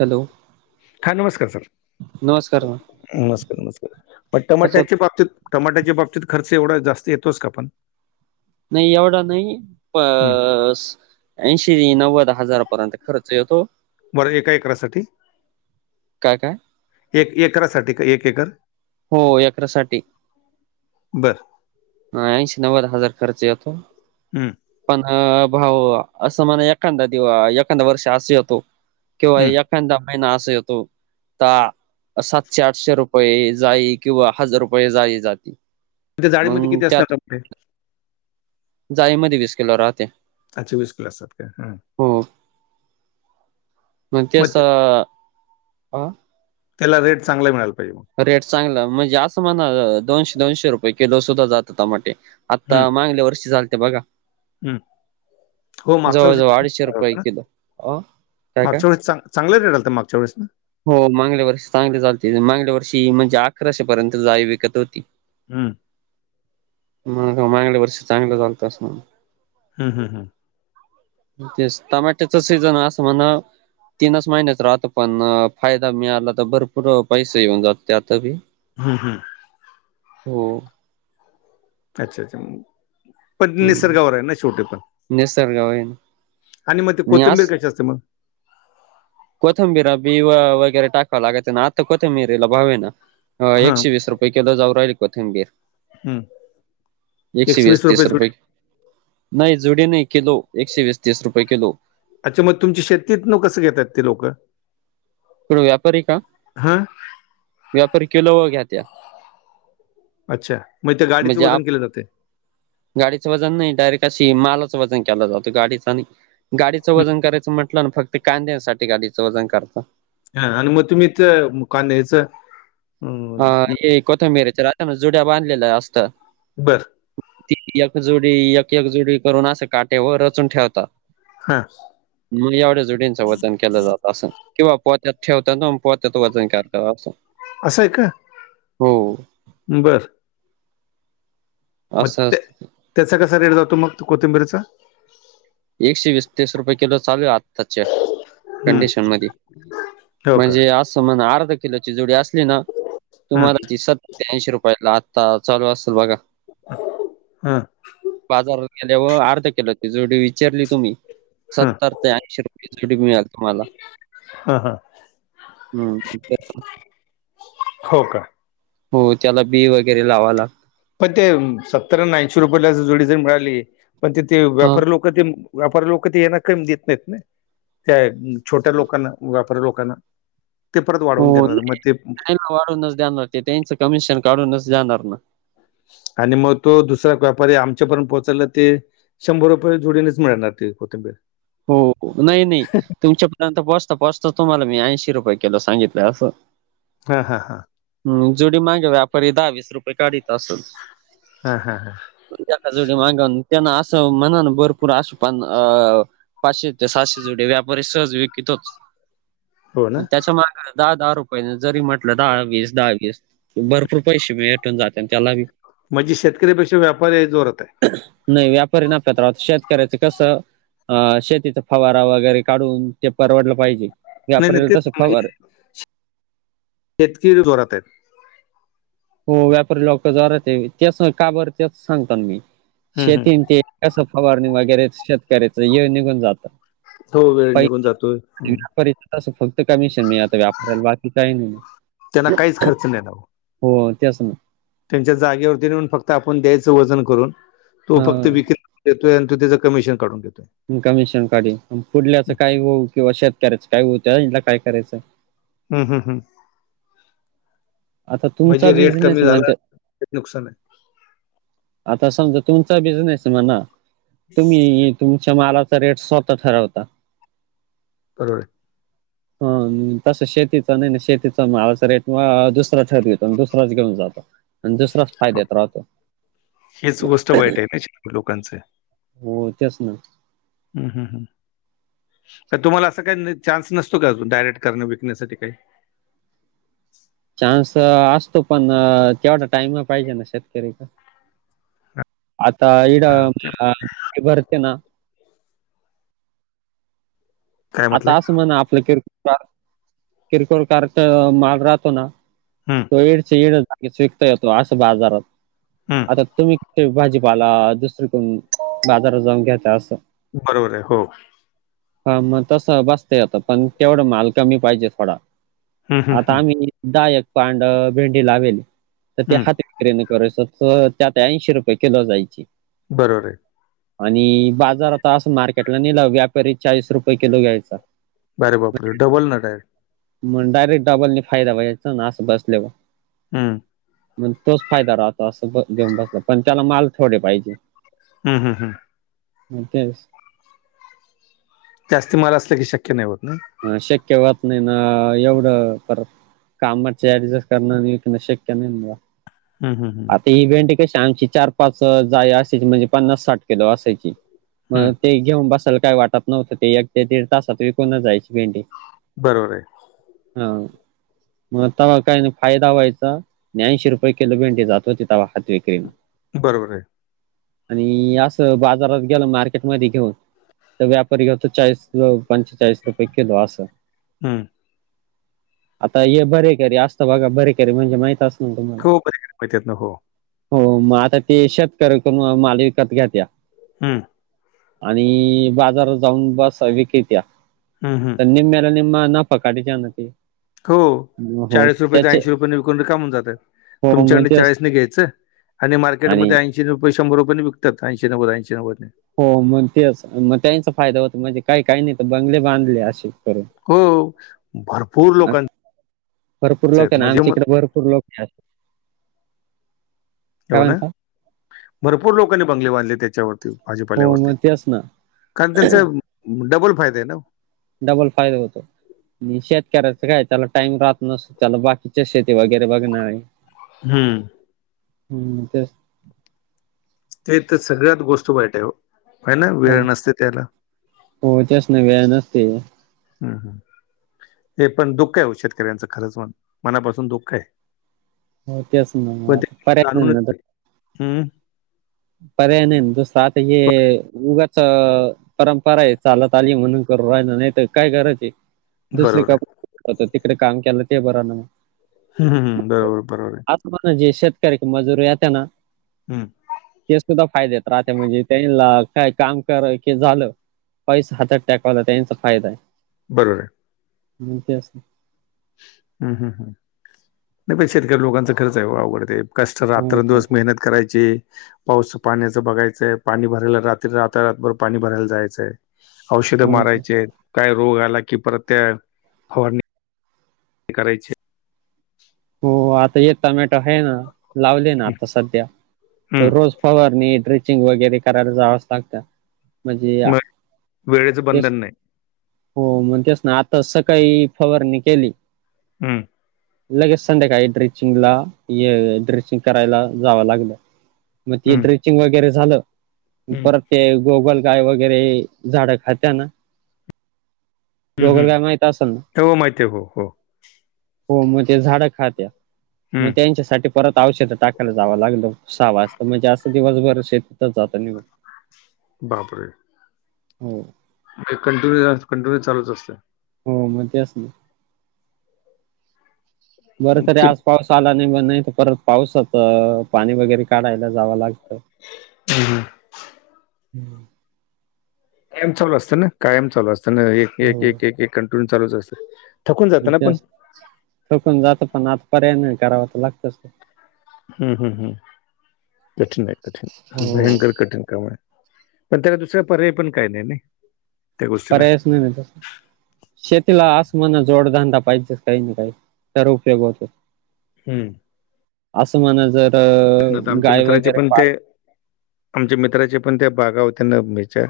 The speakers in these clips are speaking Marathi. हॅलो हा नमस्कार सर! नमस्कार ना नमस्कार नमस्कार! म कशात टमाट्याची बाबतीत टमाट्याच्या बाबतीत खर्च एवढा जास्त येतोच का पण? नाही एवढा नाही हम्म. प- ऐंशी नव्वद हजारपर्यंत खर्च येतो. वर एका एकरासाठी? काय काय? एक एकरासाठी का एक एकर? हो एकरासाठी. बर ह ऐंशी नव्वद हजार खर्च येतो. हम्म. पण भाऊ असं म्हणा एखांदा दिव एखांद वर्ष असे येतो- किंवा हम्म. एखांदा महिना असा येतो का सातशे आठशे रुपये येईल. जाळी किंवा हजार रुपये जाळी जातील. त्या जाळीमध्ये किती असतात टमाटे? जाळी मध्ये वीस किलो राहत्या. अच्छा वीस किलो असतात का हा? मग ते असं, अ- त्याला रेट चांगला मिळायला पाहिजे. रेट चांगला म्हणजे असं म्हणा दोनशे दोनशे रुपये किलो सुद्धा जाता टमाटे. आता माांगल्या वर्षी झालते बघा. हम् हो मागच्या जवळजवळ वर्षी, अडीचशे रुपये किलो. अ काय काय मागच्या वर्षी चांग- चांगले रेट होता मागच्या वळेस. हो मांगल्या वर्षी चांगले मग झालते मांगल्या वर्षी म्हणजे आकराशे पर्यंत जाळी विकत होती. हम्म. मग मांगल्या वर्षी चांगलं झालतं असं म्हण- हम् हम् हम तेच टमाट्याचं सीजन असं म्हणा- तीनच महिन्याच राहत पण फायदा मिळाला तर भरपूर पैसे येऊन जातो त्यात बी. हम् हम् हो. अच्छा अच्छा. पण हम्म निसर्गावर आहे ना शेवटी पण निसर्गावर आहे ना आणि मग ते कोथिंबीर कशी असते मग? कोथंबीरा बी वगैरे टाकावं लागत ना आता कोथंबिरीला भाव आहे ना हां एकशे वीस रुपये. पैकीला जाऊ राहिली कोथिंबीर. हं. एकशे वीस तीस रुपये. नाही जुडी नाही किलो. एकशे वीस तीस रुपये किलो. अच्छा मग तुमची शेतीत नोकसं घेतात ते लोकं. कोण व्यापारी का? हा व्यापारी किलो वर घेत्या. अच्छा, म्हणजे त्या गाडीचे वजन केले जातय? गाडीचं वजन नाही, डायरेक्ट अशी मालचं वजन केला जातो. गाडीचा नाही. गाडीचं हं, वजन करायचं म्हटलं ना फक्त कांद्यासाठी गाडीचं वजन करता. हा आणि मग तुम्ही ते कांद्याच- हा हे कोथंबिरच्या राहत ना, जुड्या बांधलेल्या असतात. बरं. ती एकजोडी एक एकजोडी करून असं काटे वर रचून ठेवतात. हा मग एवढ्या जुडींचं वजन केलं जात असं. किंवा पोत्यात ठेवतात आन् पोत्याच वजन करतात असं. अस आहे का? हो बरं. मग असं त्या असतं त्याचा कसा रेट जातो मग कोथिंबीरीचा? एकशे वीस, तीस, रुपये किलो चालूय आत्ताच्या हं, कंडिशन मध्ये हो का म्हणजे असं म्हणा अर्धा किलोची जुडी असली ना! हं, तुम्हाला ती सत्याअंशी रुपयाला आत्ता चालू असल बघा. हं! बाजारात गेल्याव अर्धा किलो ची जुडी विचारली तुम्ही? हं, सत्तर ते ऐंशी रुपये जुडी मिळल तुम्हाला. हा हा! हू तेच ना! हो का! हो त्याला बी वगैरे लावा ला पण ते सत्तर न ऐंशी रुपयेला जुडी जर मिळाली पण ते ते हा व्यापारी लोक ते व्यापारी लोक ते ना कमी देत नाहीत ना! त्या छोट्या लोकांना व्यापारी लोकांना ते परत हो वाढवून नाही, देणार म ते! नाही वाढूनच देणार ते त्यांच कमिशन काढूनच देणार ना! आणि म तो दुसरा व्यापारी आमच्यापर्यंत पोहोचायला ते शंभर रुपये जुडीनेच मिळणार ते कोंथीबीर. हो हो, नाही नाही! तुमच्यापर्यंत पोचता पोचता तुम्हाला मी ऐंशी रुपये कीलो, सांगितलं असं. हा हा हा! मं जुडी मांगे व्यापारी दहा, वीस, रुपये काढीत असल. हा हा हा! त्या एका जुडी मागून त्यांना असं मनान भरपूर आसूंपन अ! पाचशे ते साहाशे जुड्या व्यापारी सहज विकतोचं हो ना मं त्याच्या मा! दहा दहा, रुपयेने जरी म्हटलं, दहा वीस, दहा वीस. भरपूर पैसे भेटून जातान त्यालाबी. म्हणजे शेतकरीपेक्षा व्यापारी जोरात आहे. नाही व्यापारी नफ्यात राहतो शेतकऱ्याच कसं. अ शेतीचा फवारा वगैरे काढून, ते परवडलं पाहिजे. नाही नाही व्यापाऱ्याला ते कसं फवार [unintelligible] शेतकरी जोरात आहेत. हो व्यापारी लोकं जोरात हे तेचं ना का बरं त्याच सांगताल मी हम्म, हम्म. शेती अंन ते! कसं फवारणी वगैरे शेतकऱ्याच ऐळ निघून जातं. हो वेळ निघून जातोय हम्म. [unintelligible] तस फक्त कमिशन मिळत व्यापरायला बाकी काही त्यांना नाही. [inaudible] हो हो तेचं ना! त्यांच्या जागेवरती नेऊन फक्त आपण द्यायचं वजन करून तो फक्त हा विकत. देतोय आणि तो त्याचं कमिशन काढून घेतोय. कमिशन काढीन न पुढल्याचं काय होवो, किंवा शेतकऱ्याच काय होवो, तेवा यानला काय करायचं. हू हू आता तुमचा म्हणजे रेट कमी बिझनेस झाला. म्हणते त्यात नुकसान आहे. आता समजा तुमचा बिझनेस हे म्हणा तुम्ही तुमच्या मालाचा रेट स्वतः ठरवता. [inaudible] हा तस शेतीचा नाही ना, शेतीचा मालाचा रेट म दुसरा ठरवितो, आणि दुसराच घेऊन जातो. आण दुसराच हो, फायद्यात राहतो. हेच गोष्ट वाईट आहे ना शेतकरी लोकांचं हो तेच ना. हम्म, हम्म, हम्म. तुम्हाला असा काही चान्स नसतो का? डायरेक्ट करण विकण्यासाठी काही? चान्स असतो पण तेवढा टाइम पाहिजे ना शेतकरीकड. आता हा, ते [unintelligible] भरते ना काय आता म्हटलंय असं म्हणा आपलं किरकोळ किरकोळ कार्ट माल राहतो ना हम्म, तो ईडच ईड विकता येतो असं बाजारात, हम्म, आता तुम्ही तेच भाजीपाला दुसरी कोण बाजारात जाऊन घेता असं बरोबर आहे, हो. हा मग तस बसता येतं, पण तेवढा माल कमी पाहिजे थोडा. हम्म, हम्म, आता हम्म, आम्ही दायक पांड भेंडी लावेली, तर त्या हम्म, हाती [unintelligible] त्यात ऐंशी रुपये किलो जाईल ती. बरोबर आहे. आणि बाजार आता असं मार्केटला नेला, व्यापारी चाळीस रुपये किलो घ्यायचा. अरे बापरे, डबल ना डायरेक्ट मग डायरेट डबल नी फायदा बघायचा ना अस बसलेला. हम्म. मग तोच फायदा राहतो असं घेऊन बसला, पण त्याला माल थोडे पाहिजे. हा हा हं. मग काय? जास्त मला असलं की, शक्य नाही होत ना? हा शक्य व्होत नाही ना, एवढं परत कामाचे ऍडजस्ट करण शक्य नाही मला. हम्म, हम्म हम्म. आता इव्हेंट कशी आमची चार, पाच जाय असायची म्हणजे पन्नास, साठ किलो असायची. मग हम्म, ते घेऊन बसायला काय वाटत नव्हतं. ते एक ते दीड तासात विकून जायची भेंडी. बरोबरे. हा मग तवा काय नाही फायदा व्हायचा. ऐंशी रुपये किलो भेंडी जात होती तवा हात विक्रीने. बरोबरे. आणि असं बाजारात गेलं मार्केटमध्ये घेऊन तर व्यापारी घ्यायचं चाळीस किंवा पंचेचाळीस रुपये किलो असं. हम्म. आता हे बरे करी असतं, बघा बरे करी म्हणजे माहित अस हो [inaudible] माहितेत ना हो. हो मग आता ते शेतकऱ्याच माल विकत घेत्या हम्म. आणि बाजारात जाऊन बस विकत्या. हम्म, हां. निम्म्याला निम्मा नफा काढीत्या न ते. हो हो चाळीस रुपयाच त्याचे ऐंशी रुपये न विकुन रिकाम होऊन जाताय. हो मग तुमच्याकडन तेच चाळीसने घ्यायचं आणि आणि मार्केटमध्ये ऐंशी रुपय, शंभर रुपये न विकतात. ऐंशी, नव्वद, ऐंशी नव्वद नी. हो मग तेच मग त्याचा फायदा होत म्हणजे काही काही नाही तर बंगले बांधले असे करून. हो भर भरपूर लोक आहे ना म्हणजे आमच्या मग इकडे भरपूर लोक [unintelligible] ना भरपूर लोकांनी बंगले बांधले त्याच्यावरती [inaudible] हो भाजीपाल्यावरती मग तेच ना कारण त्यांचं डबल फायदे आहे ना डबल फायदा होतो. आणि शेतकऱ्याच काय त्याला टाइम राहत नसत, त्याला बाकीच्या शेती वगैरे बघण. हम्म. हम्म ते ते तर सगळ्यात गोष्ट वाईट आहे ओ हे ना हो वेळ नसते त्याला. हो त्यास नी वेळ नसते. हम् हम्. हे पण दुःख आहे शेतकऱ्यांचं खरंच मनापासून दुःख आहे. हो तेच ना आता पर्याय नाही आता. हम्. पर्याय नाही दुसरं आता हे उगाच परंपरा आहे चालत आली म्हणून करू राहिला, नाही तर काय गरज आहे. ब- दुसरी बरोबर का आहे तिकडे काम केलं ते बरं ना मग. हम्मम बरोबर बरोबर आहे. [unintelligible] जे शेतकरी क मजूर येत ना हम्म. ते सुद्धा फायदे येत राहते म्हणजे त्यांना काय काम करा की झालं पैसा हातात टेकावाला त्यांचा फायदा आहे. बरोबर आहे. हम त्यासनी हम्म हम् हम नाही म्हणजे शेतकरी लोकांचा खर्च आहे ओ आवघडते कष्ट हो रात्र न ते दिवस मेहनत करायची पाऊसा पाण्याचं बघायचंय पाणी भरायला रात्री रात्र रातभर पाणी भरायला जायचंय औषध हो ते मारायचे आहेत, काय रोग आला की परत त्या फवारनी करायची हो आता एक टोमॅटो आहे ना लावले ना आता सध्या हम्म रोज फवारणी ड्रेचिंग वगैरे करायला जावंच लागतं. म्हणजे मग वेळेचं तेच बंधन नाही हो म्हण तेच ना आता सकाळी फवारणी केली हम्म. लगेच संध्याकाळी ड्रेचिंगला ये ड्रेचिंग करायला जावं लागलं. मग ते हम्म ड्रेचिंग वगैरे झालं हम्म परत ते गोगल गाय वगैरे झाडं खात्या ना हम्म गोगल हम्म गाय माहित असेल ना? हो माहिती आहे हो हो हो मग ते झाडं खात्यात मग हम्म त्यांच्यासाठी परत औषध टाकायला जावं लागलं, सहा वाजता म्हणजे असं दिवसभर शेतच जातं निघून बापरे. हो. कंटिन्यू हे अस कंटिन्यू चालूच असतंय. हो मग ते असल बरं तरी ते आज पाऊस आला नाही ब नाही तर परत पाऊसात पाणी वगैरे काढायला जावं लागतं. हम्म. कायम चालू असतं ना, कायम चालू असतं ना, एक एक हो एक एक एक कंटिन्यू चालूच असतं. थकून जातं ना पण हो पण जात पण, आता पर्याय नाही करावं तर लागतच. हम्म हम्म हम्म. कठीण आहे कठीण, हो भयंकर कठीण काम आहे. पण त्याला दुसरा पर्याय पण काही नाही, नाही? त्या गोष्टीला पर्यायच नाही ना तसं. शेतीला आस म्हणा जोडधंदा पाहिजे काही ना काही, तर उपयोग होतो. हम्म. असं म्हणा जर त्यातनं आता आमच्या गाय मित्राचे वगैरे पण पाळ ते आमच्या मित्राच्या पण त्या बागा होत्या ना, हेच्या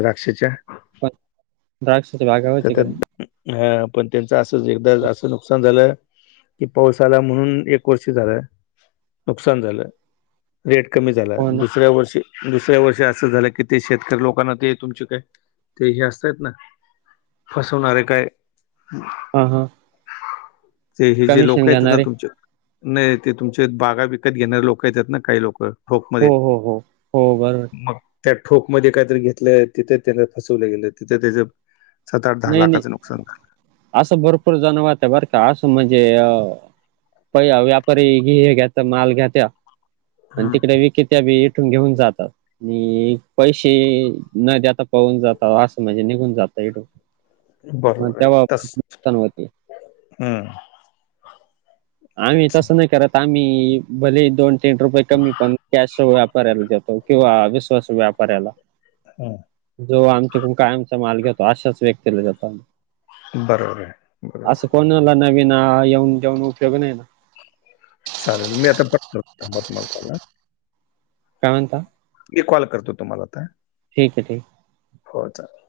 द्राक्षाच्या पण द्राक्षाच्या बागा, होत्या का नाही? हा पण त्यांचं असंच एकदा असं नुकसान झालं कि पाऊस आला म्हणून एक वर्ष झालं, नुकसान झालं. रेट कमी झाला. हो ना दुसऱ्या वर्षी दुसऱ्या वर्षी असं झालं की, ते शेतकरी लोकांना ते तुमचे काय ते हे असत्यात ना फसवणारे काय हां हां. ते हे जे लोकं येतात ना घेणारे तुमचे, नाही ते तुमचे बागा विकत घेणारे लोकं येत्यात ना काही लोकं ठोक मध्ये, हो हो हो हो बरोबर मगं? त्या ठोकमध्ये काहीतरी घेतलं, तिथं त्यांना फसवलं गेलं. तिथं त्याचं सात, आठ, दहा नाही नाही लाखाचं नुकसान झालं. असं भरपूर जण होता बरं का? असं म्हणजे अ पया व्यापारी घ्ये घेता माल घेत्या, आण झालं तिकडे विकेत त्या बी येथून घेऊन जातात. आणि पैसे न देता पळून जात़ात, असं म्हणजे निघून जातात. एडो बरोबराय तसंच. नुकसान होते हम्म. आम्ही तसं नाही करतं. आम्ही भलेही दोन, तीन रुपये कमी पण कॅश वाप पऱ्याला देतात किंवा विश्वासू व्यापाऱ्याला. हा. जो आमच्या कडून कायमचा माल घेतो, अशाच व्यक्तीला देतो. बरोबर आहे. बरोबर. असं कोणाला नवीन आ येऊन, देवून उपयोग नाही ना. चालेल, मी आता परत करतो. थांबा तुम्हाला कॉल अ काय म्हणता? मी कॉल करतो तुम्हाला आता. ठिक आहे, ठीक आहे. हो चालेल.